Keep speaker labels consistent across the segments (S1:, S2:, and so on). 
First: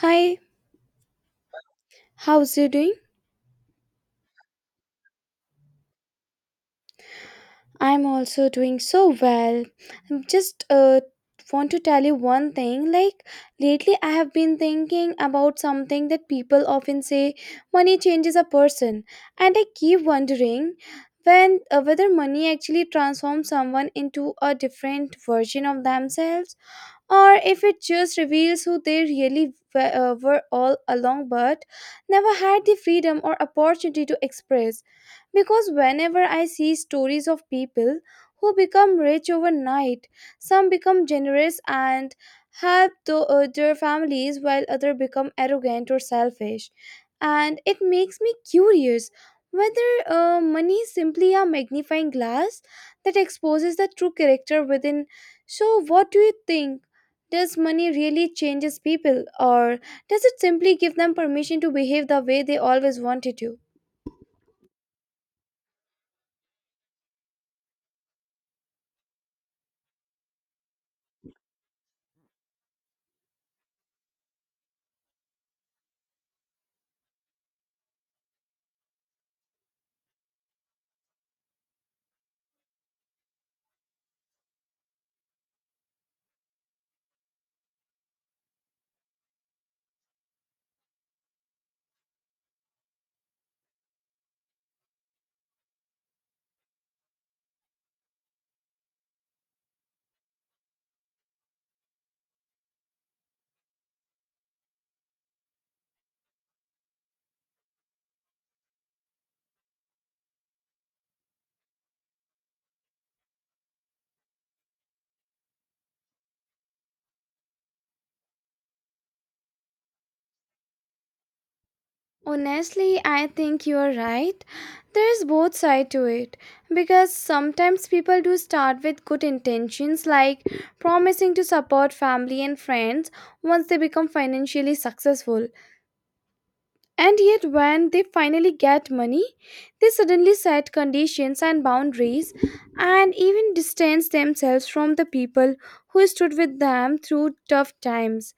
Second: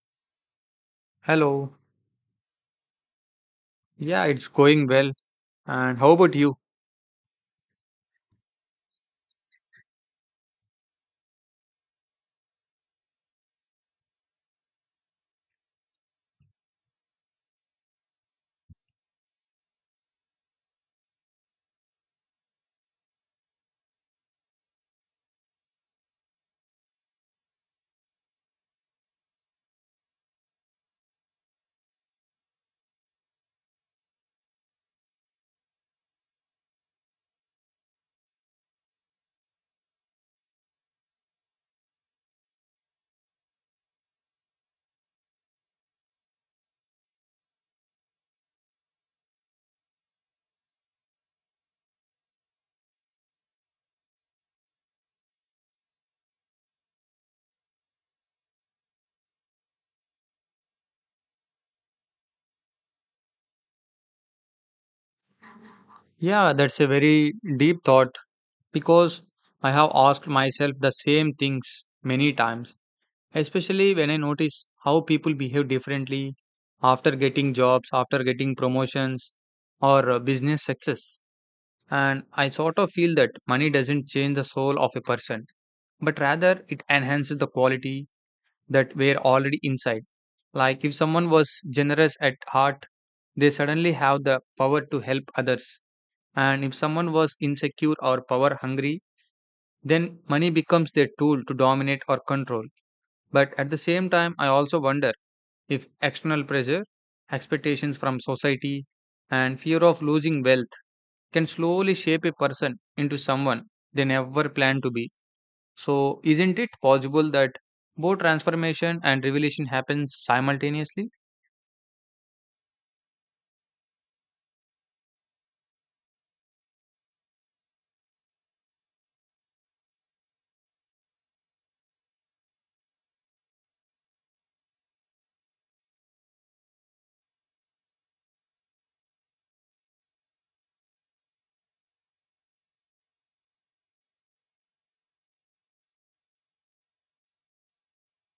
S1: Hi,
S2: Hello.
S1: how's you doing?
S2: Yeah, it's going well. And how about you?
S1: I'm also doing so well. Just want to tell you one thing. Like lately I have been thinking about something that people often say money changes a person, and I keep wondering when whether money actually transforms someone into a different version of themselves, or if it just reveals who they really were all along but never had the freedom or opportunity to express. Because whenever I see stories of people who become rich overnight, some become generous and help their families while others become arrogant or selfish. And it makes me curious whether money is simply a magnifying glass that exposes the true character within. So, what do you think? Does money really changes people, or does it simply give them permission to behave the way they always wanted to?
S2: Yeah, that's a very deep thought because I have asked myself the same things many times, especially when I notice how people behave differently after getting jobs, after getting promotions, or business success. And I sort of feel that money doesn't change the soul of a person, but rather it enhances the quality that we're already inside. Like if someone was generous at heart, they suddenly have the power to help others. And if someone was insecure or power hungry, then money becomes their tool to dominate or control. But at the same time, I also wonder if external pressure, expectations from society, and fear of losing wealth can slowly shape a person into someone they never planned to be. So, isn't it possible that both transformation and revelation happen simultaneously?
S1: Honestly, I think you're right. There's both side to it because sometimes people do start with good intentions, like promising to support family and friends once they become financially successful. And yet when they finally get money, they suddenly set conditions and boundaries and even distance themselves from the people who stood with them through tough times.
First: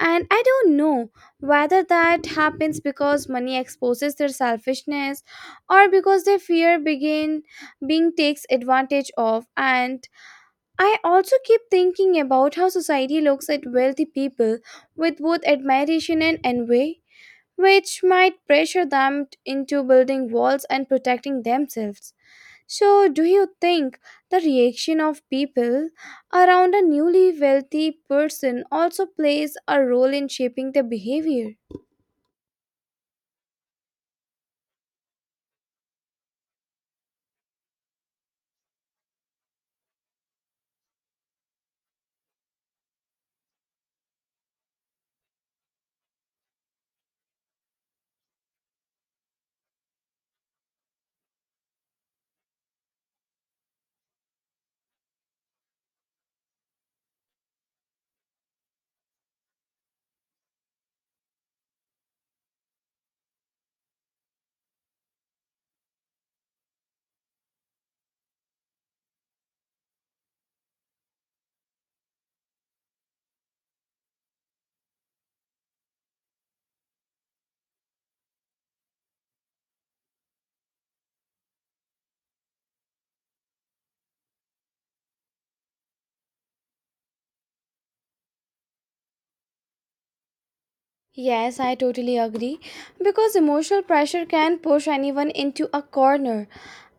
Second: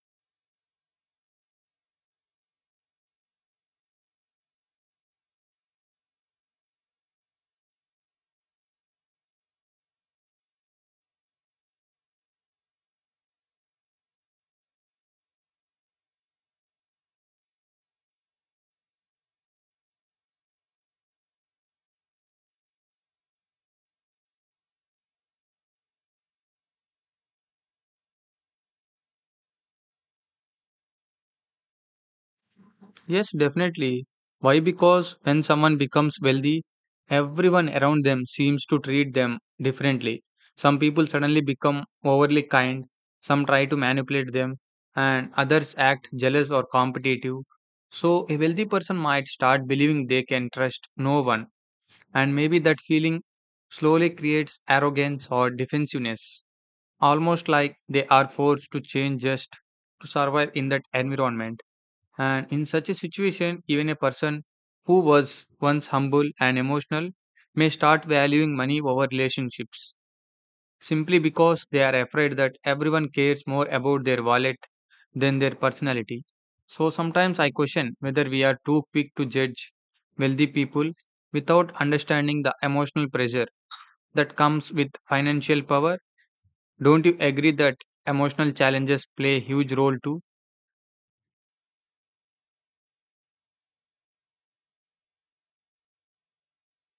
S1: And I don't know whether that happens because money exposes their selfishness or because they fear begin being takes advantage of. And I also keep thinking about how society looks at wealthy people with both admiration and envy, which might pressure them into building walls and protecting themselves. So, do you think the reaction of people around a newly wealthy person also plays a role in shaping their behavior?
S2: Yes, definitely. Why? Because when someone becomes wealthy, everyone around them seems to treat them differently. Some people suddenly become overly kind, some try to manipulate them, and others act jealous or competitive. So, a wealthy person might start believing they can trust no one, and maybe that feeling slowly creates arrogance or defensiveness, almost like they are forced to change just to survive in that environment. And in such a situation, even a person who was once humble and emotional may start valuing money over relationships simply because they are afraid that everyone cares more about their wallet than their personality. So sometimes I question whether we are too quick to judge wealthy people without understanding the emotional pressure that comes with financial power. Don't you agree that emotional challenges play a huge role too?
S1: Yes, I totally agree. Because emotional pressure can push anyone into a corner,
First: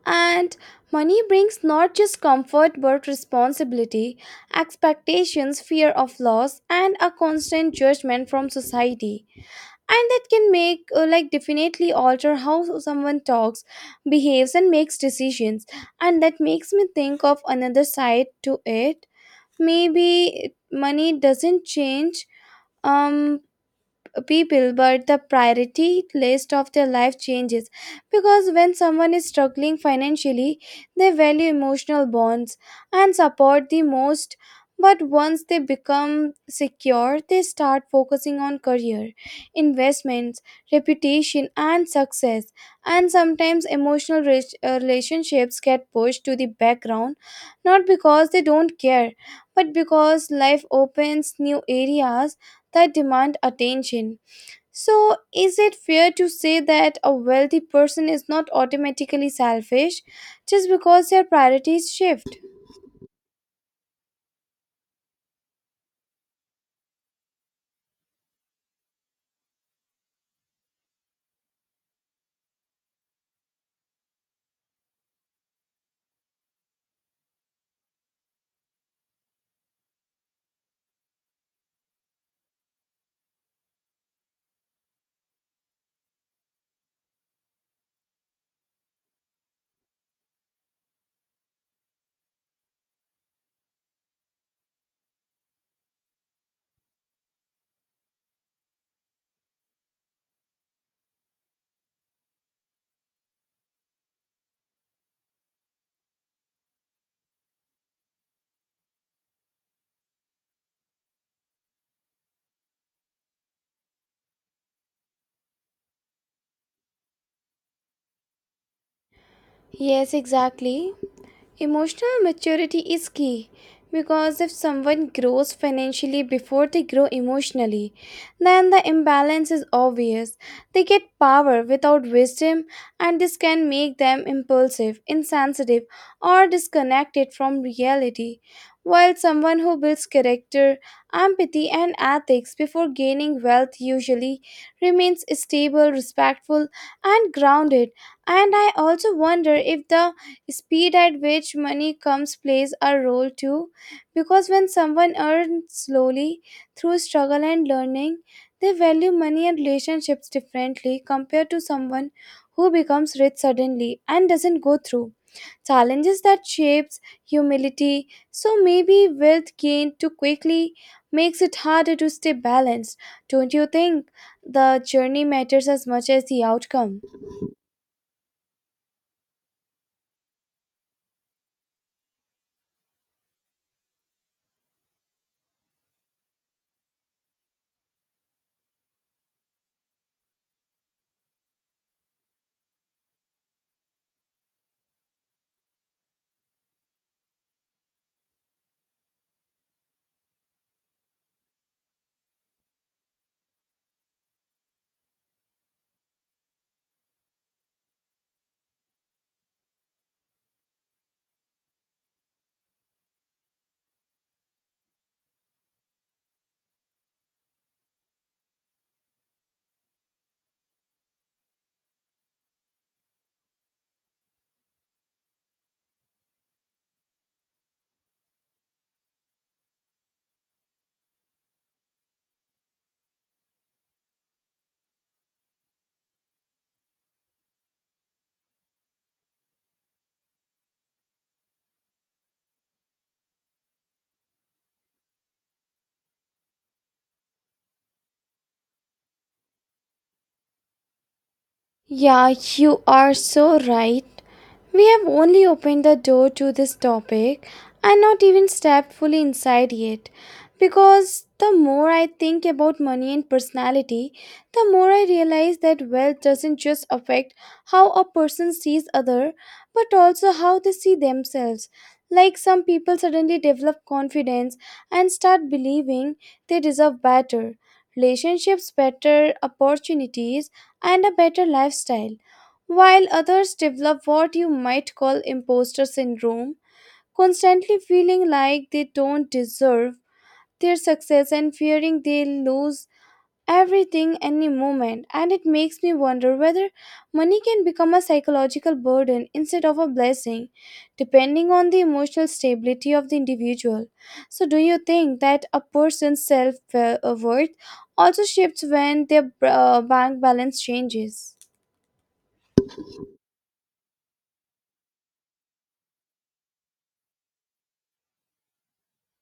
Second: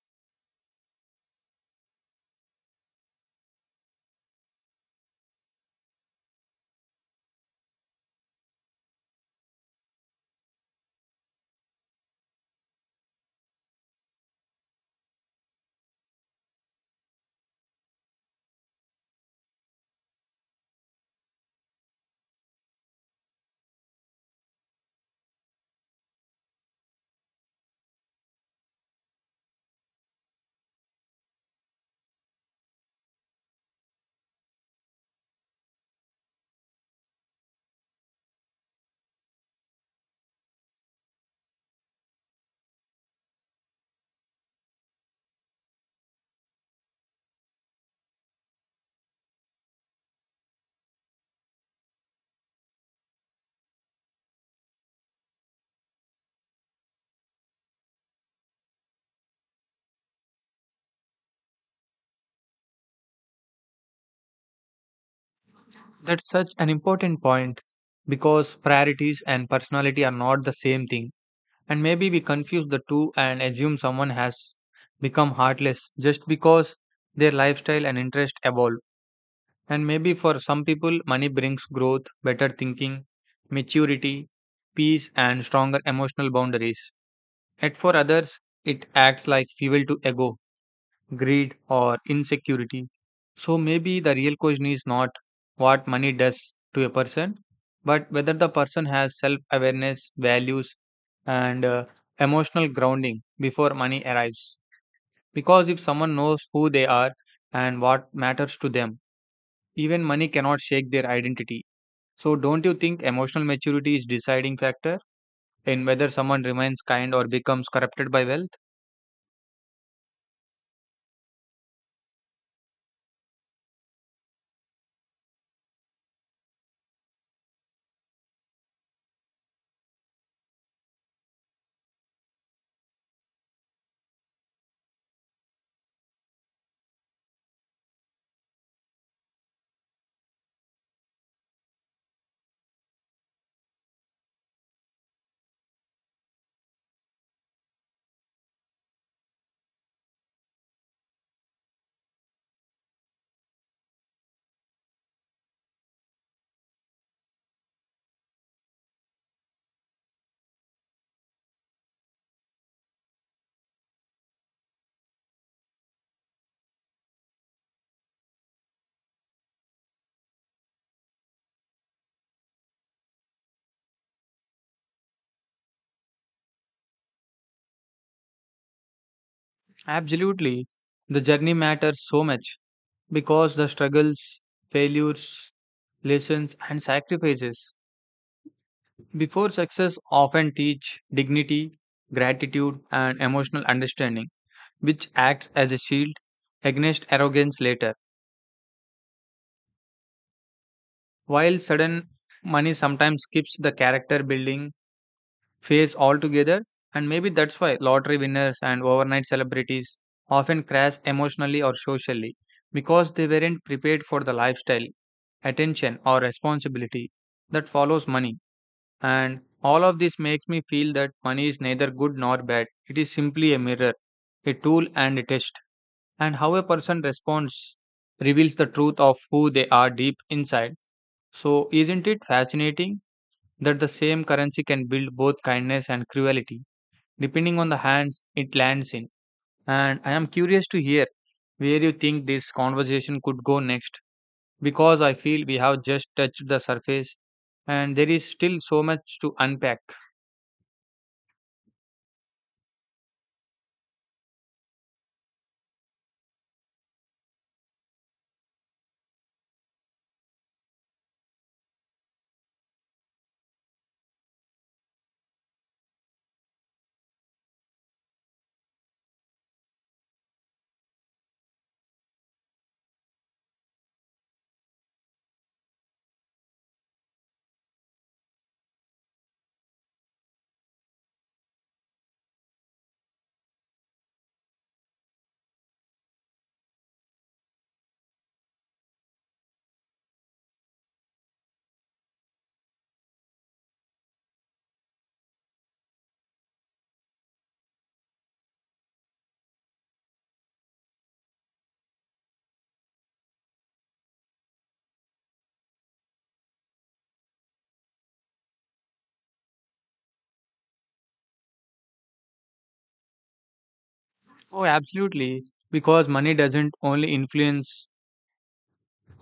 S1: and money brings not just comfort but responsibility, expectations, fear of loss, and a constant judgment from society. And that can make, like, definitely alter how someone talks, behaves, and makes decisions. And that makes me think of another side to it. Maybe money doesn't change um people, but the priority list of their life changes because when someone is struggling financially they value emotional bonds and support the most, but once they become secure they start focusing on career, investments, reputation and success, and sometimes emotional relationships get pushed to the background, not because they don't care but because life opens new areas that demand attention. So, is it fair to say that a wealthy person is not automatically selfish just because their priorities shift?
S2: That's such an important point because priorities and personality are not the same thing. And maybe we confuse the two and assume someone has become heartless just because their lifestyle and interest evolve. And maybe for some people, money brings growth, better thinking, maturity, peace, and stronger emotional boundaries. Yet for others, it acts like fuel to ego greed, or insecurity. So maybe the real question is not what money does to a person, but whether the person has self awareness, values, and emotional grounding before money arrives. Because if someone knows who they are and what matters to them, even money cannot shake their identity. So don't you think emotional maturity is deciding factor in whether someone remains kind or becomes corrupted by wealth?
S1: Yes, exactly. Emotional maturity is key because if someone grows financially before they grow emotionally, then the imbalance is obvious. They get power without wisdom, and this can make them impulsive, insensitive, or disconnected from reality. While someone who builds character, empathy, and ethics before gaining wealth usually remains stable, respectful, and grounded. And I also wonder if the speed at which money comes plays a role too, because when someone earns slowly through struggle and learning, they value money and relationships differently compared to someone who becomes rich suddenly and doesn't go through challenges that shapes humility. So maybe wealth gained too quickly makes it harder to stay balanced. Don't you think the journey matters as much as the outcome?
S2: Absolutely. The journey matters so much, because the struggles, failures, lessons, and sacrifices before success often teach dignity, gratitude, and emotional understanding, which acts as a shield against arrogance later. While sudden money sometimes skips the character building phase altogether, and maybe that's why lottery winners and overnight celebrities often crash emotionally or socially because they weren't prepared for the lifestyle, attention, or responsibility that follows money. And all of this makes me feel that money is neither good nor bad. It is simply a mirror, a tool, and a test. And how a person responds reveals the truth of who they are deep inside. So, isn't it fascinating that the same currency can build both kindness and cruelty, depending on the hands it lands in? And I am curious to hear where you think this conversation could go next, because I feel we have just touched the surface and there is still so much to unpack.
S1: Yeah, you are so right. We have only opened the door to this topic and not even stepped fully inside yet. Because the more I think about money and personality, the more I realize that wealth doesn't just affect how a person sees other, but also how they see themselves. Like some people suddenly develop confidence and start believing they deserve better relationships, better opportunities and a better lifestyle, while others develop what you might call imposter syndrome, constantly feeling like they don't deserve their success and fearing they'll lose everything any moment. And it makes me wonder whether money can become a psychological burden instead of a blessing, depending on the emotional stability of the individual. So, do you think that a person's self worth also shifts when their bank balance changes?
S2: Oh, absolutely. Because money doesn't only influence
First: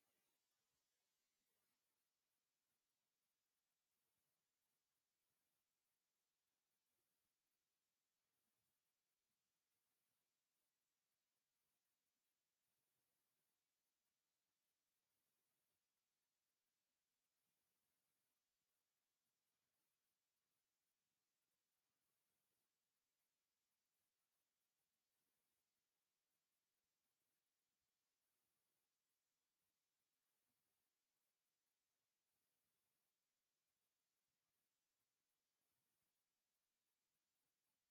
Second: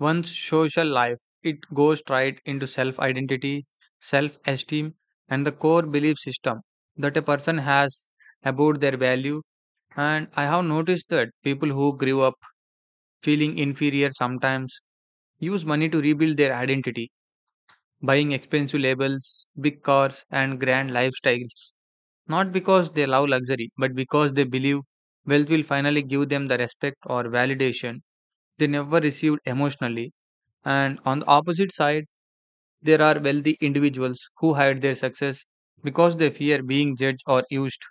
S2: one's social life, it goes right into self identity, self esteem, and the core belief system that a person has about their value. And I have noticed that people who grew up feeling inferior sometimes use money to rebuild their identity, buying expensive labels, big cars, and grand lifestyles. Not because they love luxury, but because they believe wealth will finally give them the respect or validation they never received emotionally. And on the opposite side, there are wealthy individuals who hide their success because they fear being judged or used,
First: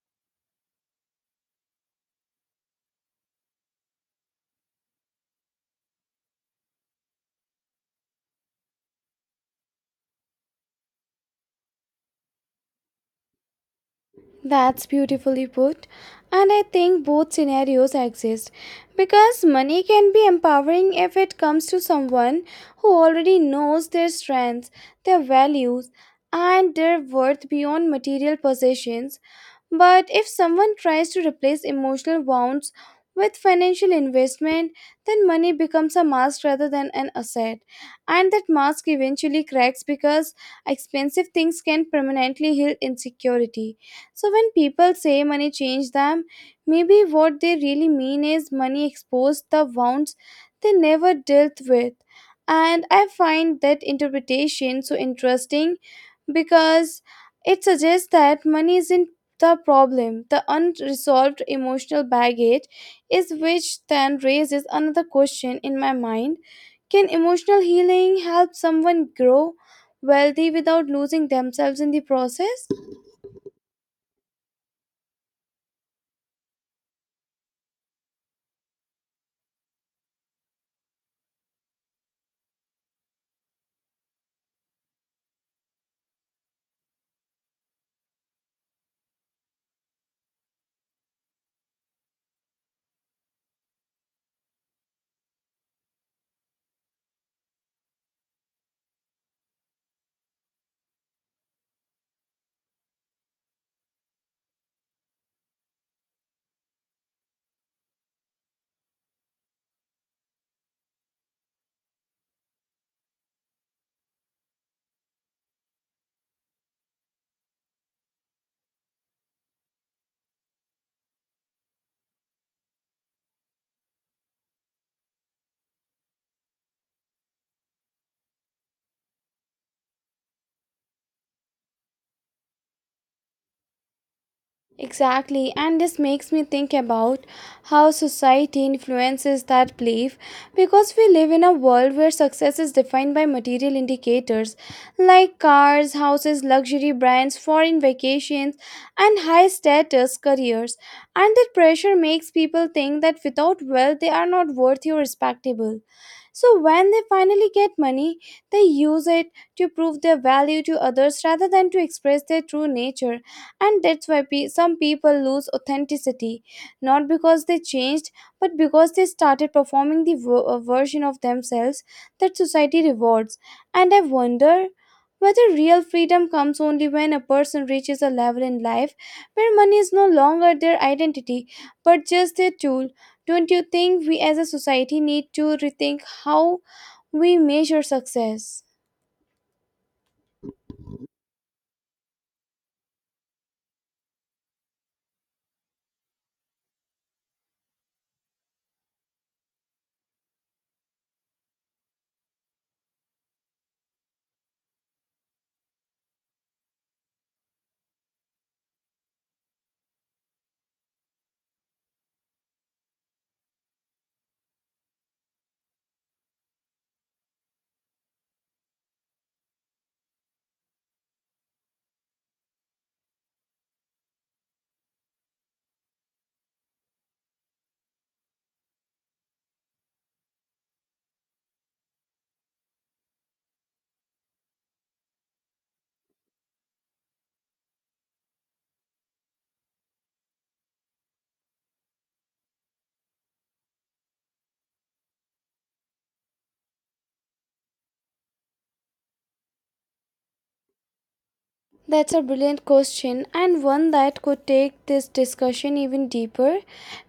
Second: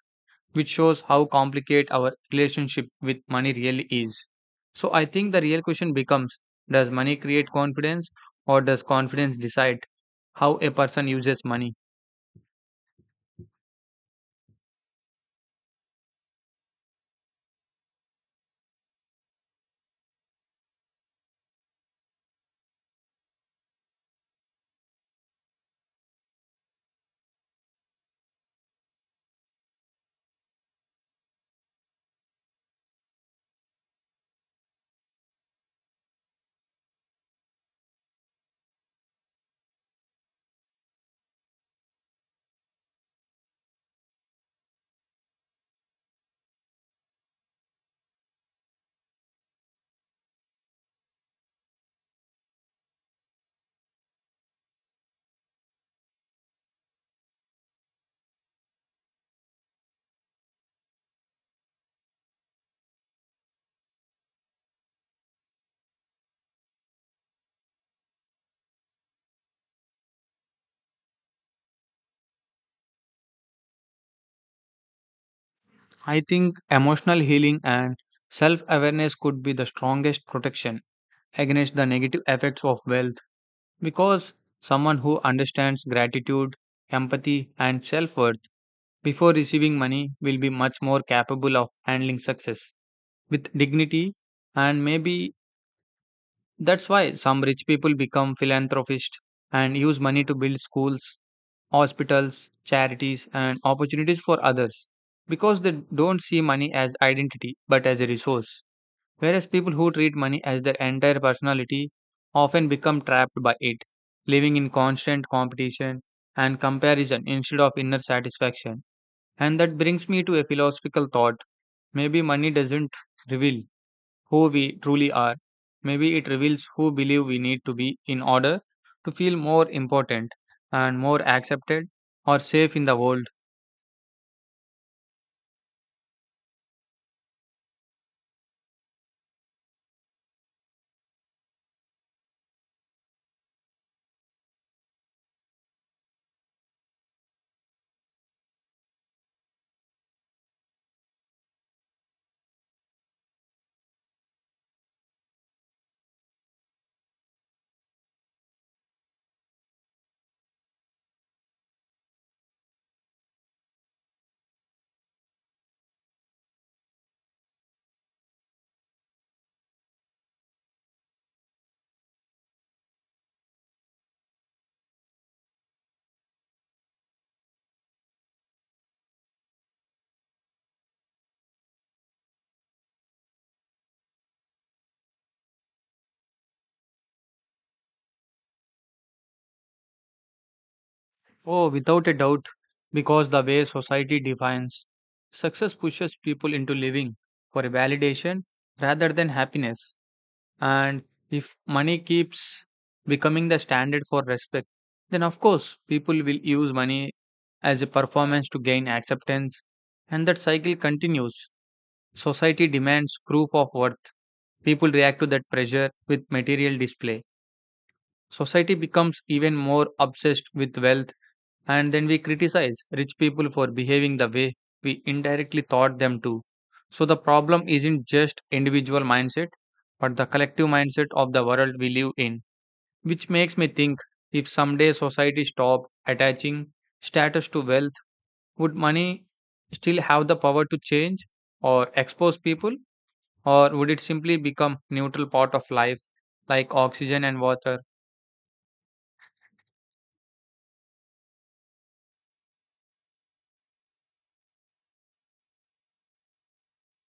S2: which shows how complicated our relationship with money really is. So I think the real question becomes, does money create confidence or does confidence decide how a person uses money?
S1: That's beautifully put. And I think both scenarios exist because money can be empowering if it comes to someone who already knows their strengths, their values, and their worth beyond material possessions, but if someone tries to replace emotional wounds with financial investment, then money becomes a mask rather than an asset. And that mask eventually cracks because expensive things can permanently heal insecurity. So when people say money changed them, maybe what they really mean is money exposed the wounds they never dealt with. And I find that interpretation so interesting because it suggests that money isn't the problem, the unresolved emotional baggage, is, which then raises another question in my mind. Can emotional healing help someone grow wealthy without losing themselves in the process?
S2: I think emotional healing and self awareness could be the strongest protection against the negative effects of wealth. Because someone who understands gratitude, empathy, and self worth before receiving money will be much more capable of handling success with dignity. And maybe that's why some rich people become philanthropists and use money to build schools, hospitals, charities, and opportunities for others because they don't see money as identity but as a resource. Whereas people who treat money as their entire personality often become trapped by it, living in constant competition and comparison instead of inner satisfaction. And that brings me to a philosophical thought. Maybe money doesn't reveal who we truly are. Maybe it reveals who believe we need to be in order to feel more important and more accepted or safe in the world.
S1: Exactly, and this makes me think about how society influences that belief because we live in a world where success is defined by material indicators like cars, houses, luxury brands, foreign vacations, and high status careers. And that pressure makes people think that without wealth they are not worthy or respectable. So, when they finally get money, they use it to prove their value to others rather than to express their true nature, and that's why some people lose authenticity, not because they changed, but because they started performing the version of themselves that society rewards. And I wonder whether real freedom comes only when a person reaches a level in life where money is no longer their identity, but just their tool. Don't you think we as a society need to rethink how we measure success?
S2: Oh, without a doubt, because the way society defines success pushes people into living for a validation rather than happiness. And if money keeps becoming the standard for respect, then of course people will use money as a performance to gain acceptance, and that cycle continues. Society demands proof of worth. People react to that pressure with material display. Society becomes even more obsessed with wealth and then we criticize rich people for behaving the way we indirectly taught them to. So the problem isn't just individual mindset, but the collective mindset of the world we live in, which makes me think, if someday society stopped attaching status to wealth, would money still have the power to change or expose people? Or would it simply become neutral part of life like oxygen and water?
S1: That's a brilliant question, and one that could take this discussion even deeper.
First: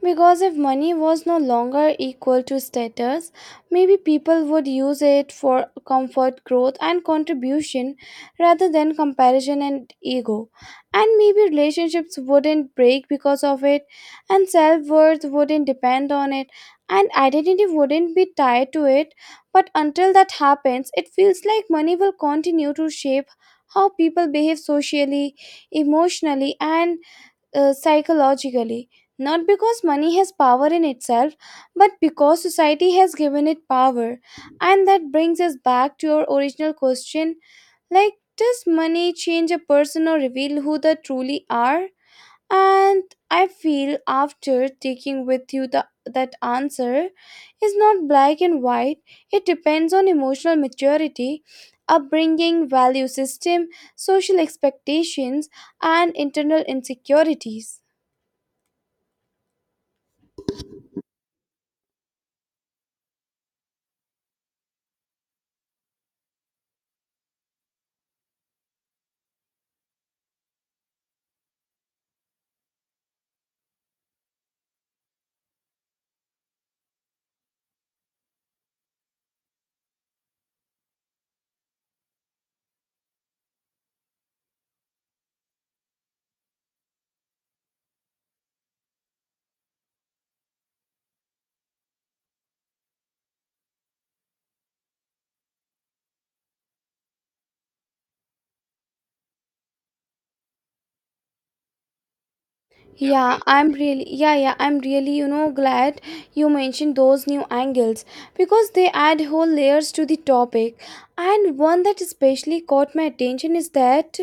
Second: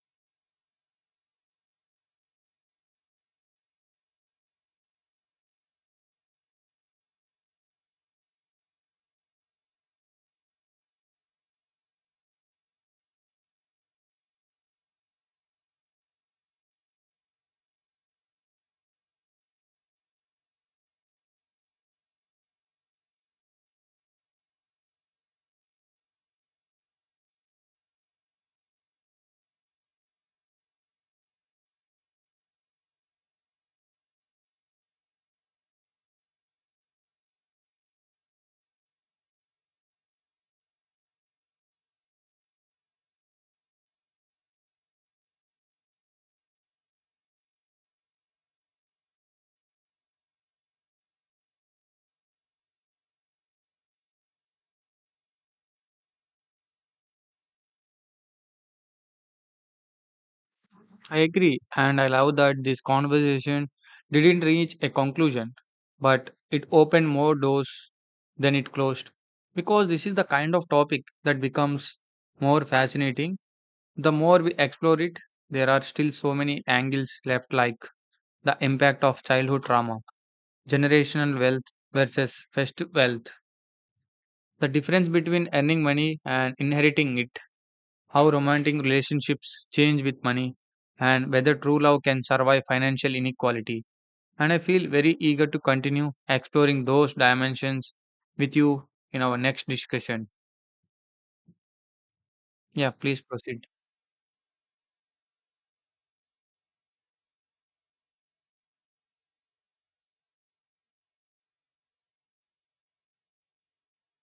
S1: Because if money was no longer equal to status, maybe people would use it for comfort, growth, and contribution rather than comparison and ego. And maybe relationships wouldn't break because of it, and self worth wouldn't depend on it, and identity wouldn't be tied to it. But until that happens, it feels like money will continue to shape how people behave socially, emotionally, and psychologically. Not because money has power in itself, but because society has given it power. And that brings us back to your original question, like, does money change a person or reveal who they truly are? And I feel after taking with you that answer is not black and white, it depends on emotional maturity, upbringing, value system, social expectations, and internal insecurities.
S2: I agree, and I love that this conversation didn't reach a conclusion, but it opened more doors than it closed. Because this is the kind of topic that becomes more fascinating. The more we explore it, there are still so many angles left, like the impact of childhood trauma, generational wealth versus first wealth, the difference between earning money and inheriting it, how romantic relationships change with money, and whether true love can survive financial inequality. And I feel very eager to continue exploring those dimensions with you in our next discussion. Yeah, please proceed.
S1: I'm really, glad you mentioned those new angles because they add whole layers to the topic. And one that especially caught my attention is that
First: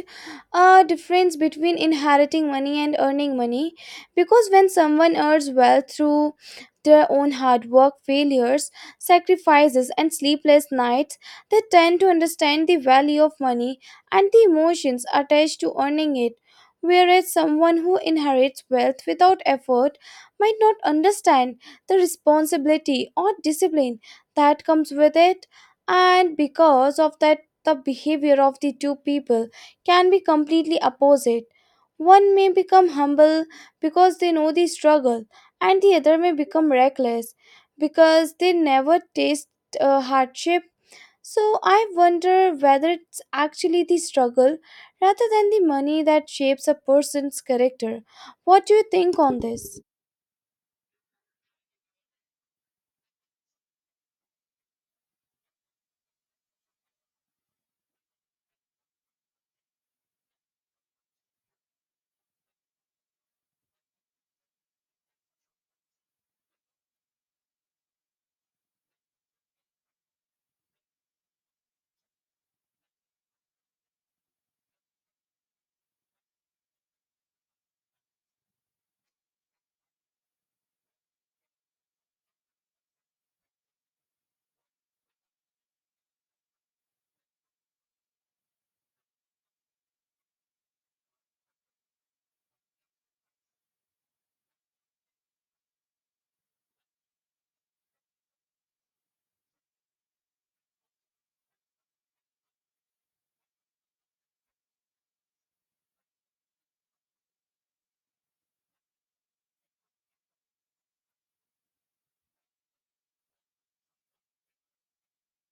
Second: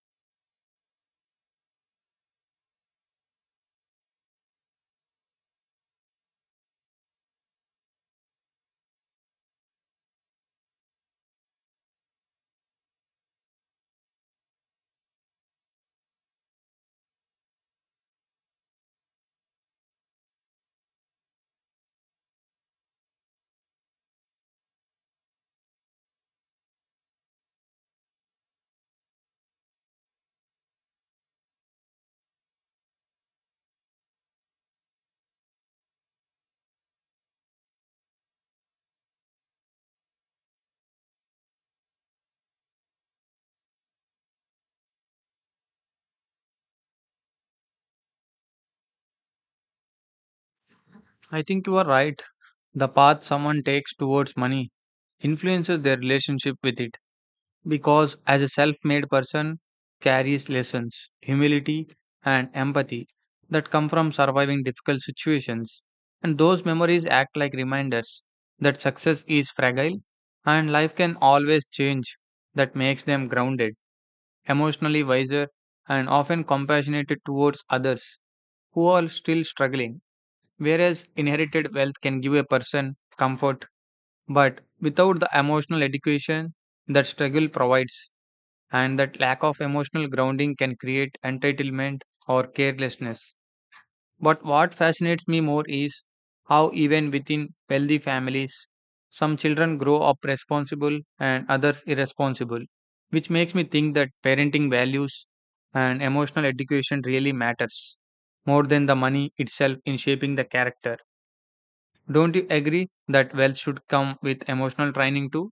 S1: difference between inheriting money and earning money, because when someone earns wealth through their own hard work, failures, sacrifices and sleepless nights, they tend to understand the value of money and the emotions attached to earning it, whereas someone who inherits wealth without effort might not understand the responsibility or discipline that comes with it. And because of that, the behavior of the two people can be completely opposite. One may become humble because they know the struggle, and the other may become reckless because they never taste hardship. So I wonder whether it's actually the struggle rather than the money that shapes a person's character. What do you think on this?
S2: I think you are right. The path someone takes towards money influences their relationship with it, because as a self-made person carries lessons, humility and empathy that come from surviving difficult situations. And those memories act like reminders that success is fragile and life can always change, that makes them grounded, emotionally wiser and often compassionate towards others who are still struggling. Whereas inherited wealth can give a person comfort, but without the emotional education that struggle provides, and that lack of emotional grounding can create entitlement or carelessness. But what fascinates me more is how, even within wealthy families, some children grow up responsible and others irresponsible, which makes me think that parenting values and emotional education really matters more than the money itself in shaping the character. Don't you agree that wealth should come with emotional training too?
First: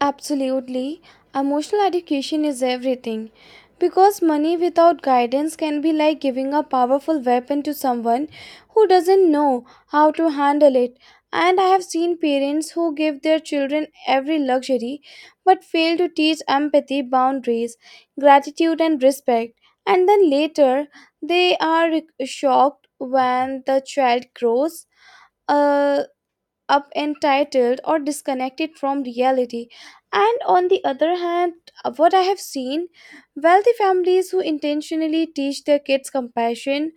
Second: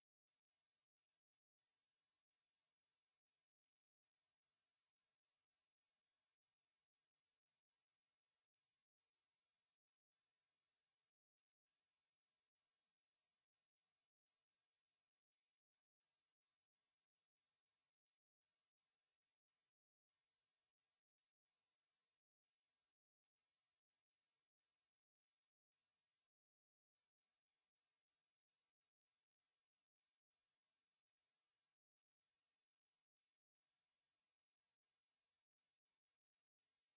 S1: Absolutely. Emotional education is everything. Because money without guidance can be like giving a powerful weapon to someone who doesn't know how to handle it. And I have seen parents who give their children every luxury but fail to teach empathy, boundaries, gratitude, and respect. And then later, they are shocked when the child grows uh, up entitled or disconnected from reality. And on the other hand, what I have seen wealthy families who intentionally teach their kids compassion,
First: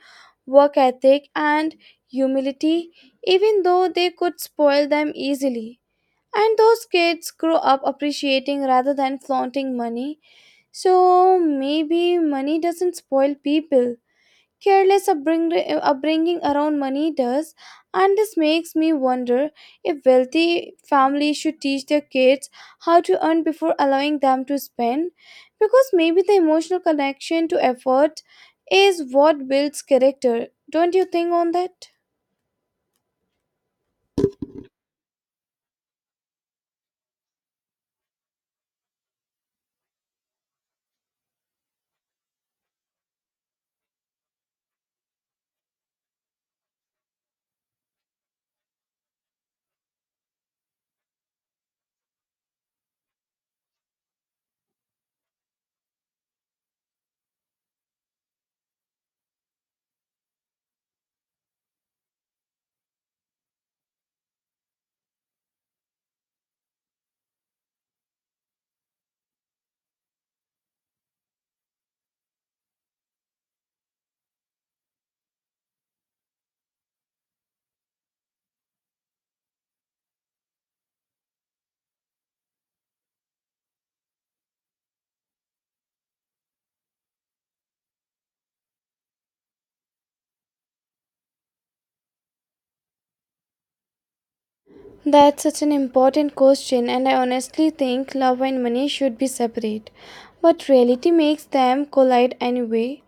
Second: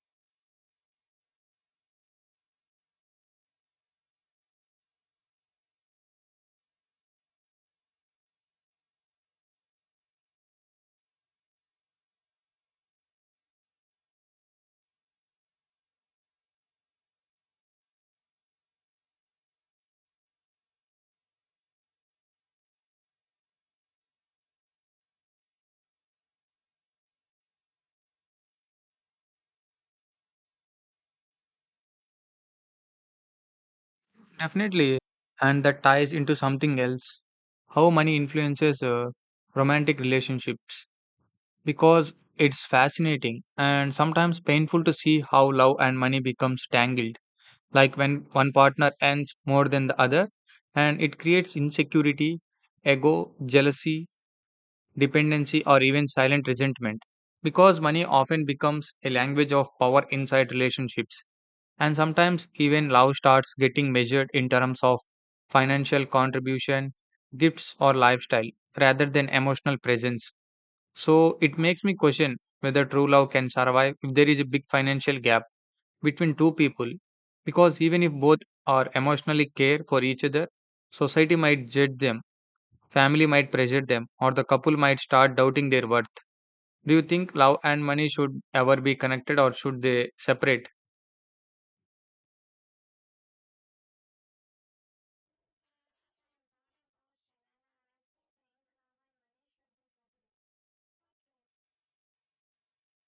S1: work ethic, and humility, even though they could spoil them easily. And those kids grow up appreciating rather than flaunting money. So maybe money doesn't spoil people, careless upbringing around money does, and this makes me wonder if wealthy families should teach their kids how to earn before allowing them to spend, because maybe the emotional connection to effort is what builds character. Don't you think on that?
S2: Definitely. And that ties into something else, how money influences romantic relationships. Because it's fascinating and sometimes painful to see how love and money becomes tangled. Like when one partner earns more than the other, and it creates insecurity, ego, jealousy, dependency, or even silent resentment. Because money often becomes a language of power inside relationships and sometimes even love starts getting measured in terms of financial contribution, gifts, or lifestyle rather than emotional presence. So it makes me question whether true love can survive if there is a big financial gap between two people. Because even if both are emotionally care for each other, society might judge them, family might pressure them, or the couple might start doubting their worth. Do you think love and money should ever be connected or should they separate?
S1: That's such an important question, and I honestly think love and money should be separate. But reality makes them collide anyway.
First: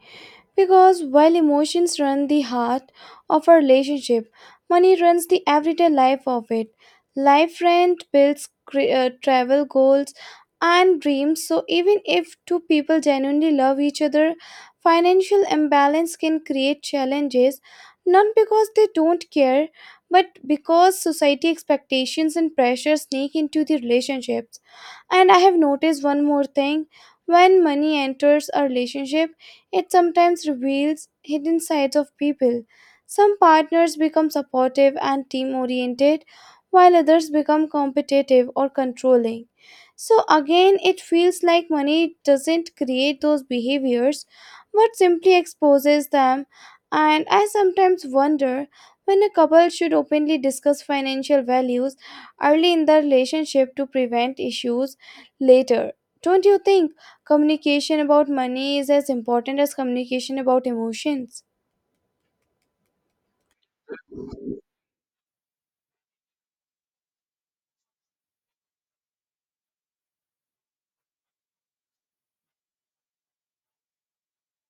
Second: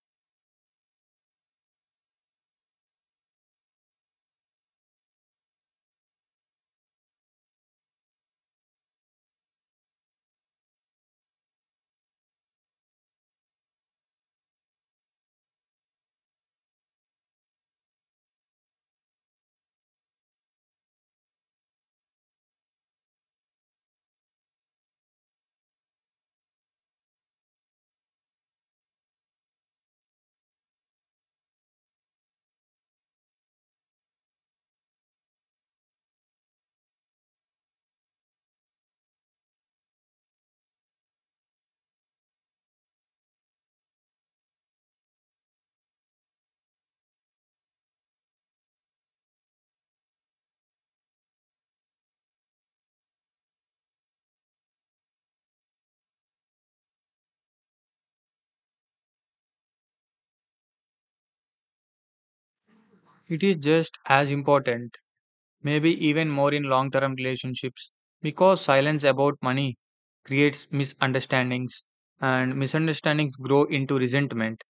S1: Because while emotions run the heart of a relationship, money runs the everyday life of it. Life rent, bills, travel goals, and dreams. So, even if two people genuinely love each other, financial imbalance can create challenges, not because they don't care, but because society expectations and pressure sneak into the relationships. And I have noticed one more thing: when money enters a relationship, it sometimes reveals hidden sides of people. Some partners become supportive and team oriented, while others become competitive or controlling. So, again, it feels like money doesn't create those behaviors but simply exposes them. And I sometimes wonder when a couple should openly discuss financial values early in the relationship to prevent issues later. Don't you think? Communication about money is as important as communication about emotions.
S2: It is just as important maybe even more in long term relationships because silence about money creates misunderstandings and misunderstandings grow into resentment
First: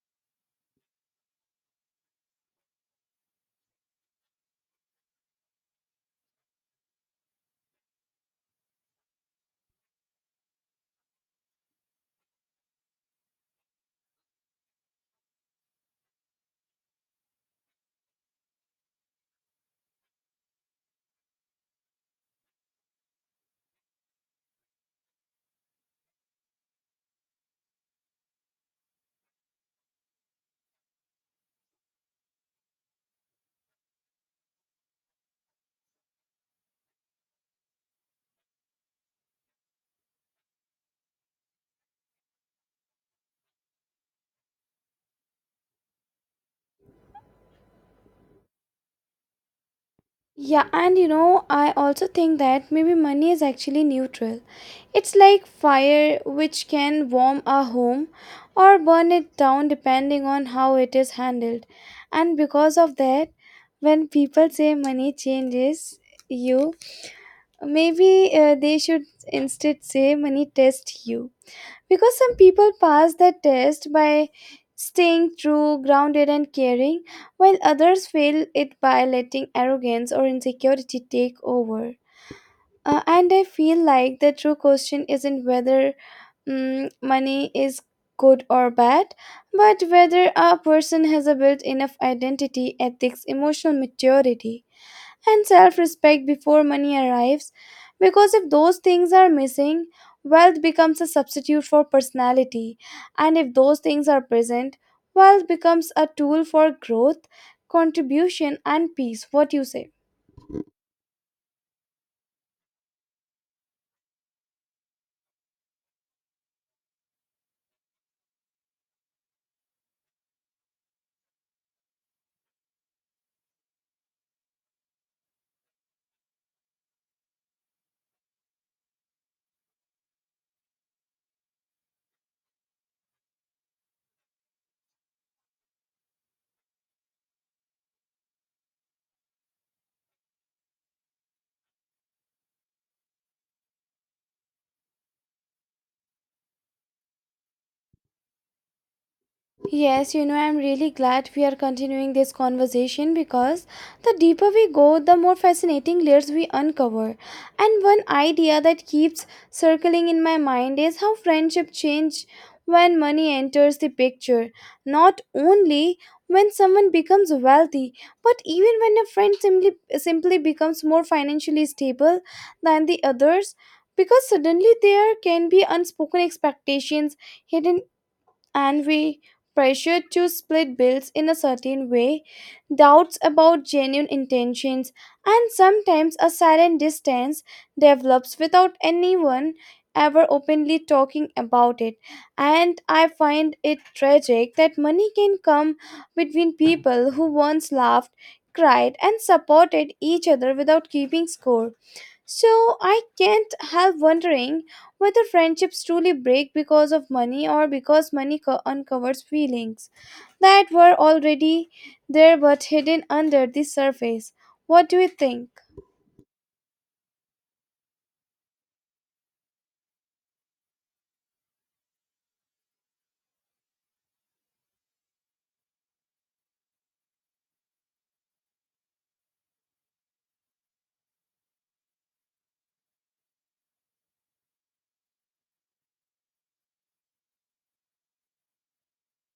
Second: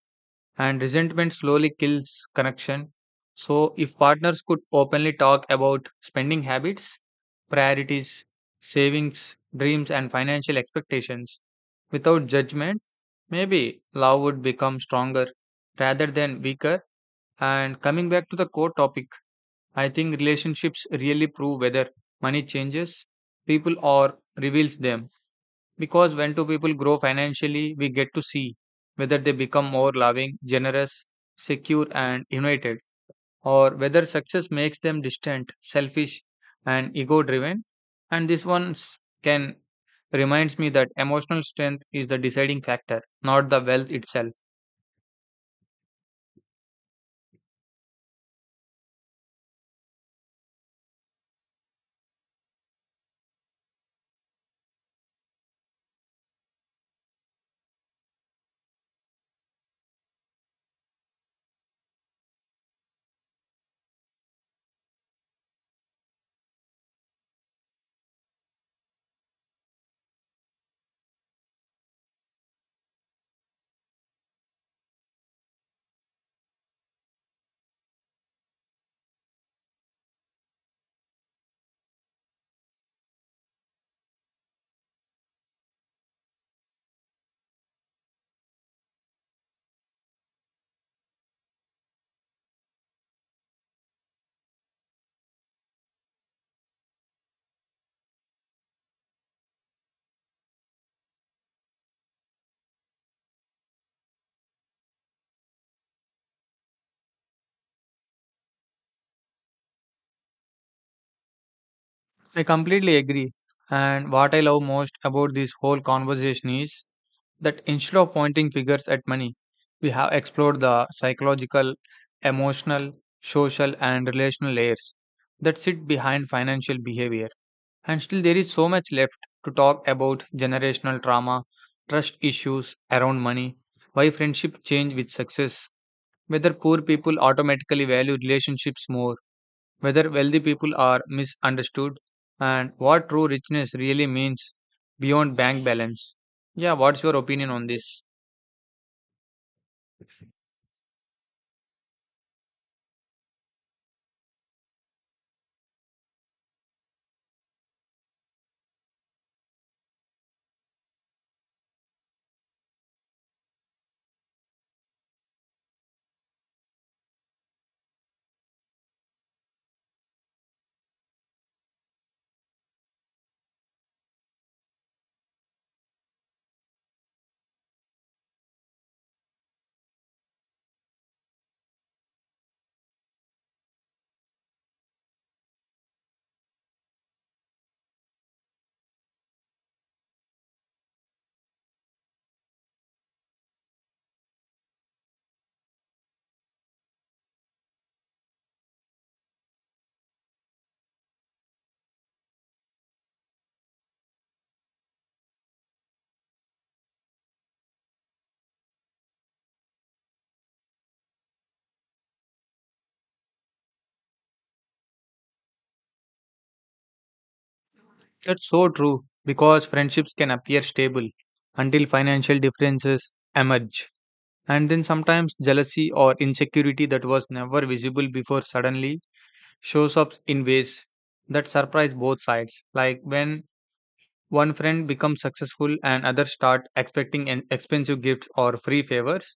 S2: and resentment slowly kills connection, so if partners could openly talk about spending habits, priorities, savings dreams and financial expectations without judgment, maybe love would become stronger rather than weaker. And coming back to the core topic, I think relationships really prove whether money changes people or reveals them. Because when two people grow financially, we get to see whether they become more loving, generous, secure, and united, or whether success makes them distant, selfish, and ego driven. And this one s- can reminds me that emotional strength is the deciding factor, not the wealth itself.
S1: Yeah, and you know, I also think that maybe money is actually neutral. It's like fire which can warm a home or burn it down depending on how it is handled. And because of that, when people say money changes you, maybe they should instead say money tests you. Because some people pass the test by staying true, grounded, and caring, while others fail it by letting arrogance or insecurity take over. And I feel like the true question isn't whether money is good or bad, but whether a person has a built enough identity, ethics, emotional maturity, and self respect before money arrives. Because if those things are missing, wealth becomes a substitute for personality. And if those things are present, wealth becomes a tool for growth, contribution, and peace. What you say?
S2: I completely agree. And what I love most about this whole conversation is that instead of pointing figures at money, we have explored the psychological, emotional, social, and relational layers that sit behind financial behavior. And still, there is so much left to talk about, generational trauma, trust issues around money, why friendship change with success, whether poor people automatically value relationships more, whether wealthy people are misunderstood, and what true richness really means beyond bank balance. Yeah, what's your opinion on this?
S1: Yes, you know, I'm really glad we are continuing this conversation because the deeper we go, the more fascinating layers we uncover. And one idea that keeps circling in my mind is how friendship change when money enters the picture. Not only when someone becomes wealthy, but even when a friend simply becomes more financially stable than the others, because suddenly there can be unspoken expectations hidden and we pressure to split bills in a certain way, doubts about genuine intentions, and sometimes a silent distance develops without anyone ever openly talking about it. And I find it tragic that money can come between people who once laughed, cried, and supported each other without keeping score. So I can't help wondering whether friendships truly break because of money or because uncovers feelings that were already there but hidden under the surface. What do you think?
S2: That's so true because friendships can appear stable until financial differences emerge. And then sometimes jealousy or insecurity that was never visible before suddenly shows up in ways that surprise both sides. Like when one friend becomes successful and others start expecting an expensive gifts or free favors,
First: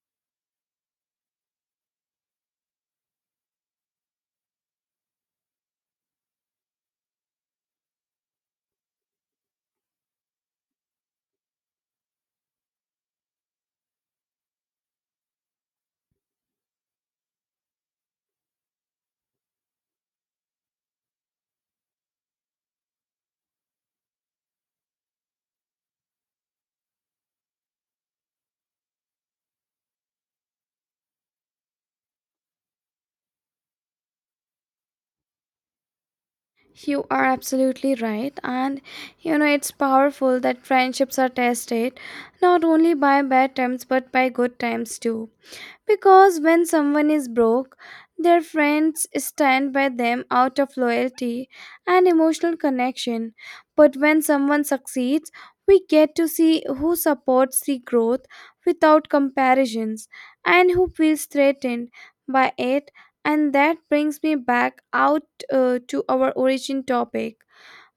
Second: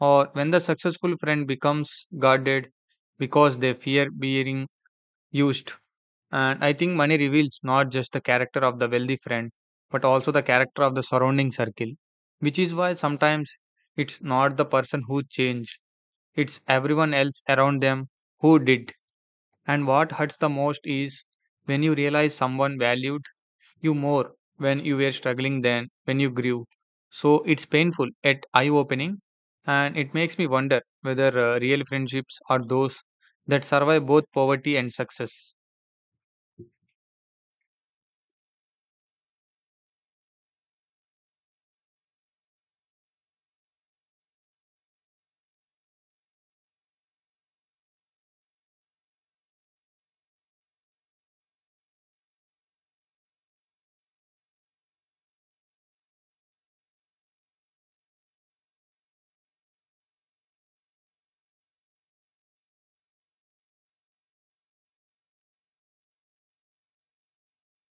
S2: or when the successful friend becomes guarded because they fear being used. And I think money reveals not just the character of the wealthy friend, but also the character of the surrounding circle, which is why sometimes it's not the person who changed, it's everyone else around them who did. And what hurts the most is when you realize someone valued you more when you were struggling than when you grew. So it's painful yet eye opening, and it makes me wonder whether real friendships are those that survive both poverty and success.
S1: You are absolutely right. And you know, it's powerful that friendships are tested not only by bad times but by good times too. Because when someone is broke, their friends stand by them out of loyalty and emotional connection. But when someone succeeds, we get to see who supports the growth without comparisons and who feels threatened by it. And that brings me back out to our origin topic.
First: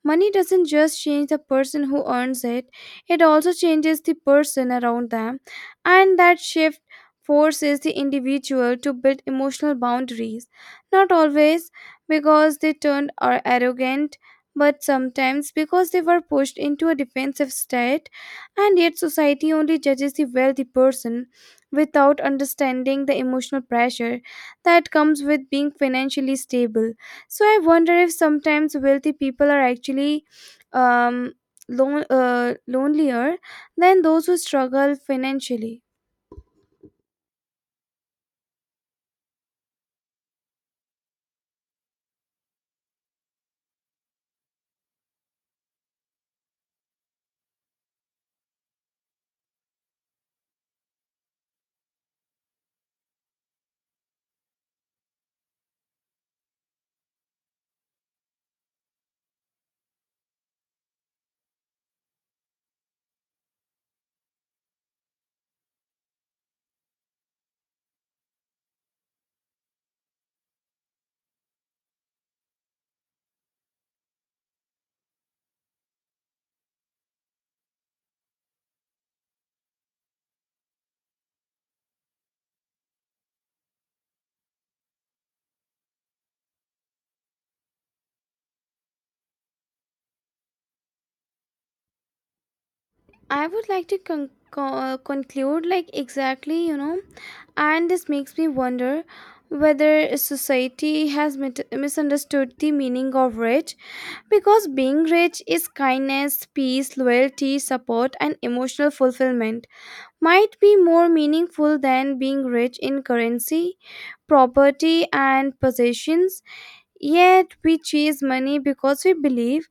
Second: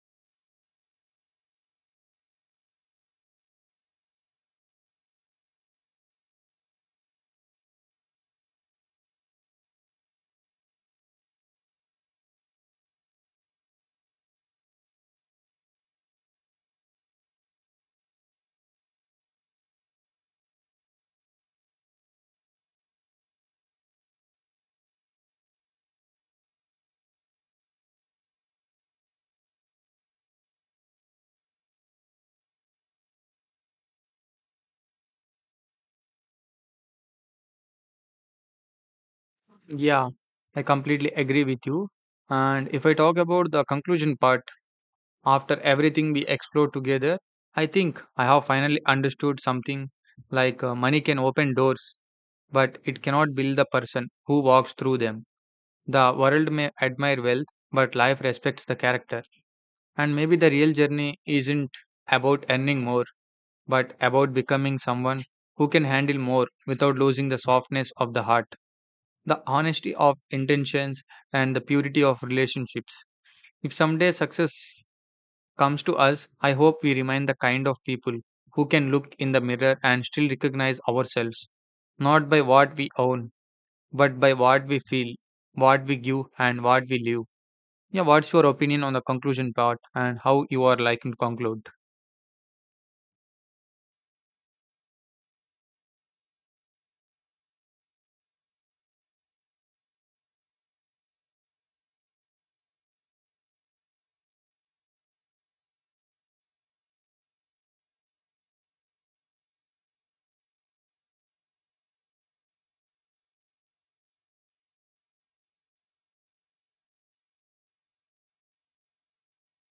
S1: Money doesn't just change the person who earns it, it also changes the person around them, and that shift forces the individual to build emotional boundaries. Not always because they turned are arrogant, but sometimes because they were pushed into a defensive state, and yet society only judges the wealthy person without understanding the emotional pressure that comes with being financially stable. So I wonder if sometimes wealthy people are actually um, lonelier than those who struggle financially.
S2: Yeah, I completely agree with you. And if I talk about the conclusion part, after everything we explored together, I think I have finally understood something, like money can open doors, but it cannot build the person who walks through them. The world may admire wealth, but life respects the character. And maybe the real journey isn't about earning more, but about becoming someone who can handle more without losing the softness of the heart, the honesty of intentions and the purity of relationships. If someday success comes to us, I hope we remain the kind of people who can look in the mirror and still recognize ourselves, not by what we own, but by what we feel, what we give, and what we live. Yeah, what's your opinion on the conclusion part and how you are liking to conclude?
S1: I would like to conclude, like exactly, you know, and this makes me wonder whether society has misunderstood the meaning of rich, because being rich is kindness, peace, loyalty, support, and emotional fulfillment might be more meaningful than being rich in currency, property and possessions, yet we chase money because we believe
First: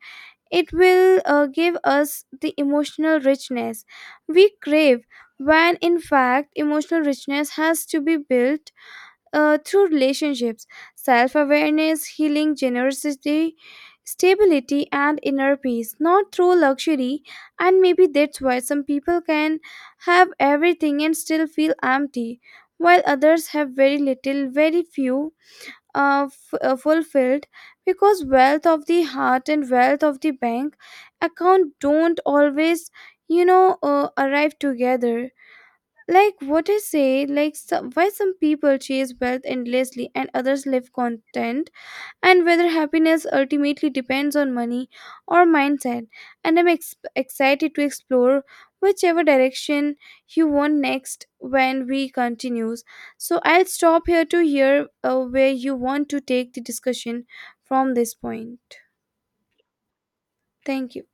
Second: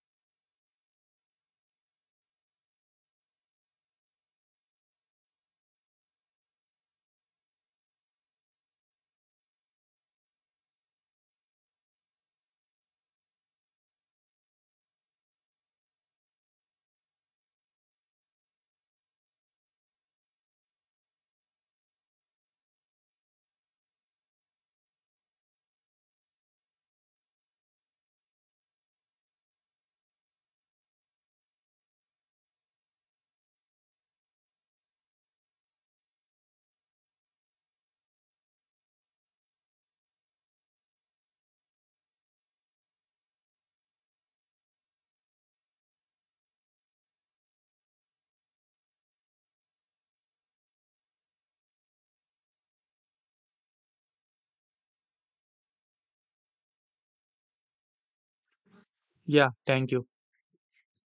S1: it will give us the emotional richness we crave, when in fact, emotional richness has to be built through relationships, self awareness, healing, generosity. Stability and inner peace, not through luxury, and maybe that's why some people can have everything and still feel empty, while others have very little, very few, fulfilled, because wealth of the heart and wealth of the bank account don't always arrive together. Like what I say, like so, why some people chase wealth endlessly and others live content, and whether happiness ultimately depends on money or mindset. And I'm excited to explore whichever direction you want next when we continues. So I'll stop here to hear where you want to take the discussion from this point.
S2: Yeah, thank you.
S1: Thank you.